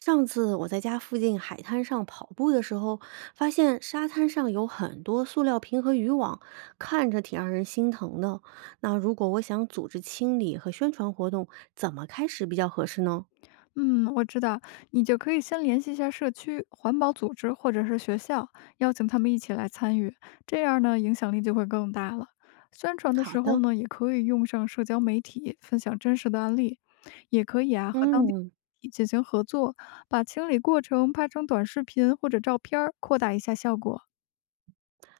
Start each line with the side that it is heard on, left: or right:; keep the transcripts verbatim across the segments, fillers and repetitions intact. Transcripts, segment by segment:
right: 上次我在家附近海滩上跑步的时候，发现沙滩上有很多塑料瓶和渔网，看着挺让人心疼的。那如果我想组织清理和宣传活动，怎么开始比较合适呢？
left: 嗯，我知道，你就可以先联系一下社区环保组织或者是学校，邀请他们一起来参与，这样呢影响力就会更大了。宣传的
right: 好
left: 时候
right: 的，
left: 呢，也可以用上社交媒体分享真实的案例，也可以啊和当地
right: 嗯，
left: 进行合作，把清理过程拍成短视频或者照片儿，扩大一下效果。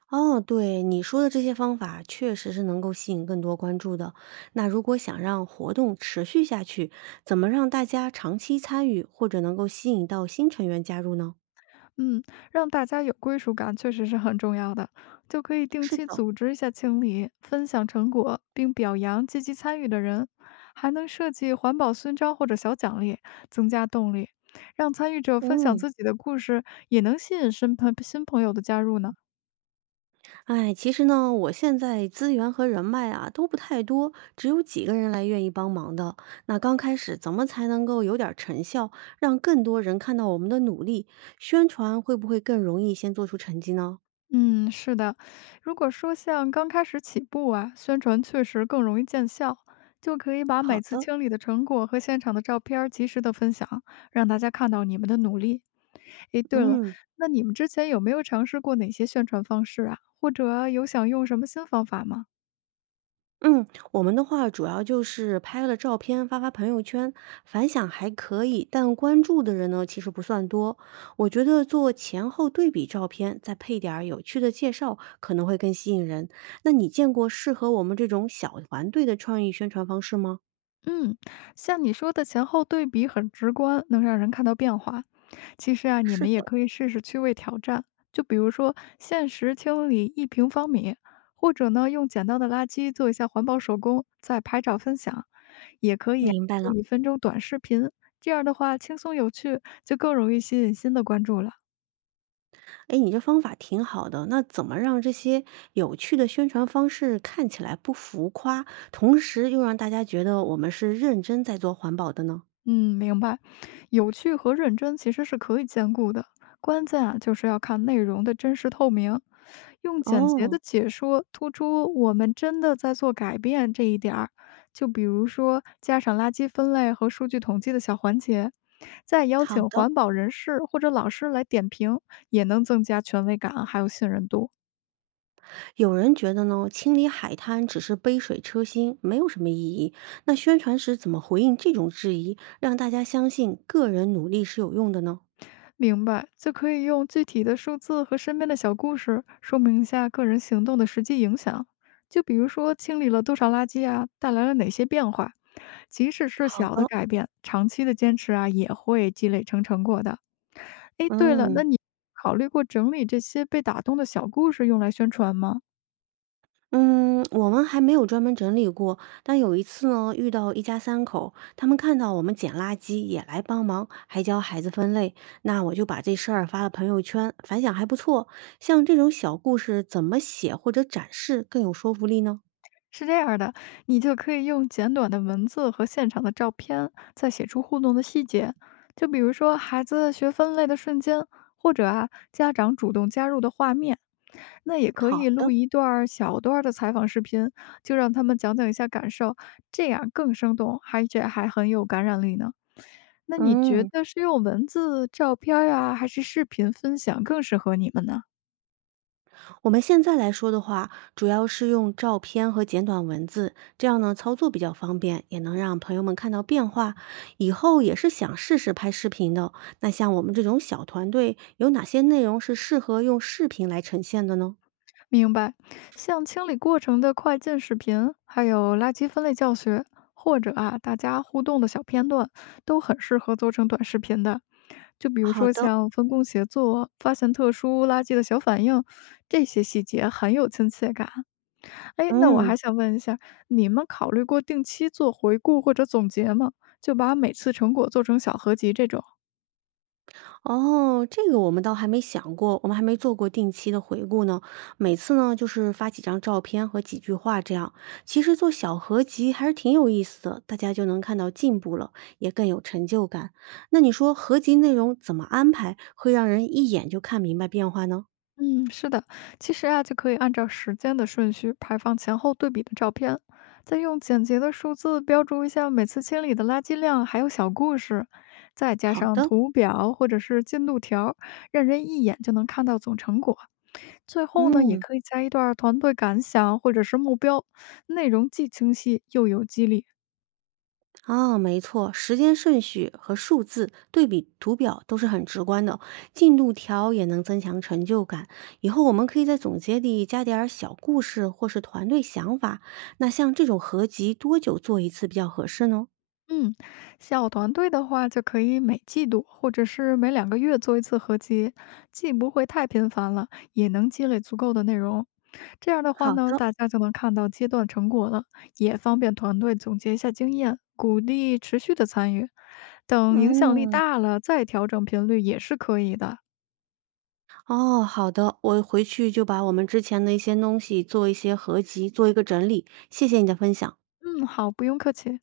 right: 哦，对，你说的这些方法确实是能够吸引更多关注的。那如果想让活动持续下去，怎么让大家长期参与，或者能够吸引到新成员加入呢？
left: 嗯，让大家有归属感确实是很重要的，就可以定
right: 是
left: 期
right: 的，
left: 组织一下清理，分享成果，并表扬积极参与的人，还能设计环保勋章或者小奖励，增加动力，让参与者分享
right: 嗯。
left: 自己的故事，也能吸引新朋新朋友的加入呢。
right: 哎，其实呢，我现在资源和人脉啊都不太多，只有几个人来愿意帮忙的。那刚开始怎么才能够有点儿成效，让更多人看到我们的努力？宣传会不会更容易先做出成绩呢？
left: 嗯，是的。如果说像刚开始起步啊，宣传确实更容易见效，就可以把
right: 好
left: 每次
right: 的，
left: 清理的成果和现场的照片儿及时的分享，让大家看到你们的努力。诶，对了，
right: 嗯。
left: 那你们之前有没有尝试过哪些宣传方式啊？或者有想用什么新方法吗？
right: 嗯，我们的话主要就是拍了照片发发朋友圈，反响还可以，但关注的人呢其实不算多。我觉得做前后对比照片，再配点儿有趣的介绍，可能会更吸引人。那你见过适合我们这种小团队的创意宣传方式吗？
left: 嗯，像你说的前后对比很直观，能让人看到变化。其实啊，你
right: 是
left: 们也
right: 的，
left: 可以试试趣味挑战，就比如说限时清理一平方米，或者呢用捡到的垃圾做一下环保手工，再拍照分享。也可以啊
right: 明白
left: 做
right: 了。
left: 一分钟短视频，这样的话轻松有趣，就更容易吸引新的关注了。
right: 哎，你这方法挺好的。那怎么让这些有趣的宣传方式看起来不浮夸，同时又让大家觉得我们是认真在做环保的呢？
left: 嗯，明白。有趣和认真其实是可以兼顾的，关键啊就是要看内容的真实透明，用简洁
right: 哦，
left: 的解说突出我们真的在做改变这一点儿。就比如说加上垃圾分类和数据统计的小环节，再邀
right: 好
left: 请
right: 的。
left: 环保人士或者老师来点评，也能增加权威感还有信任度。
right: 有人觉得呢，清理海滩只是杯水车薪，没有什么意义。那宣传时怎么回应这种质疑，让大家相信个人努力是有用的呢？
left: 明白，就可以用具体的数字和身边的小故事说明一下个人行动的实际影响。就比如说清理了多少垃圾啊，带来了哪些变化。即使是
right: 好
left: 小的
right: 的，
left: 改变，长期的坚持啊，也会积累成成果的。诶，对了，
right: 嗯
left: 那你考虑过整理这些被打动的小故事用来宣传吗？
right: 嗯，我们还没有专门整理过，但有一次呢，遇到一家三口，他们看到我们捡垃圾也来帮忙，还教孩子分类。那我就把这事儿发了朋友圈，反响还不错。像这种小故事，怎么写或者展示更有说服力呢？
left: 是这样的，你就可以用简短的文字和现场的照片，再写出互动的细节，就比如说孩子学分类的瞬间，或者啊家长主动加入的画面。那也可
right: 好
left: 以录
right: 的。
left: 一段儿小段儿的采访视频，就让他们讲讲一下感受，这样更生动，而且还很有感染力呢。那你觉
right: 嗯。
left: 得是用文字、照片儿啊，还是视频分享更适合你们呢？
right: 我们现在来说的话，主要是用照片和简短文字，这样呢操作比较方便，也能让朋友们看到变化。以后也是想试试拍视频的。那像我们这种小团队，有哪些内容是适合用视频来呈现的呢？
left: 明白，像清理过程的快进视频，还有垃圾分类教学，或者啊大家互动的小片段，都很适合做成短视频的。就比如
right: 好
left: 说
right: 的，
left: 像分工协作、发现特殊垃圾的小反应，这些细节很有亲切感。哎，那我
right: 嗯。
left: 还想问一下，你们考虑过定期做回顾或者总结吗？就把每次成果做成小合集这种。
right: 哦，这个我们倒还没想过，我们还没做过定期的回顾呢。每次呢，就是发几张照片和几句话这样。其实做小合集还是挺有意思的，大家就能看到进步了，也更有成就感。那你说合集内容怎么安排，会让人一眼就看明白变化呢？
left: 嗯，是的，其实啊，就可以按照时间的顺序排放前后对比的照片，再用简洁的数字标注一下每次清理的垃圾量，还有小故事，再加
right: 好
left: 上
right: 的，
left: 图表或者是进度条儿让人一眼就能看到总成果。最后呢，也
right: 嗯。
left: 可以加一段儿团队感想或者是目标，内容既清晰又有激励。
right: 哦，没错，时间顺序和数字对比图表都是很直观的，进度条也能增强成就感。以后我们可以在总结里加点儿小故事或是团队想法。那像这种合集，多久做一次比较合适呢？
left: 嗯，小团队的话，就可以每季度或者是每两个月做一次合集，既不会太频繁了，也能积累足够的内容。这样的话
right: 好
left: 呢，
right: 的，
left: 大家就能看到阶段成果了，也方便团队总结一下经验，鼓励持续的参与。等影响力
right: 嗯，
left: 大了，再调整频率也是可以的。
right: 哦，好的，我回去就把我们之前的一些东西做一些合集，做一个整理。谢谢你的分享。
left: 嗯，好，不用客气。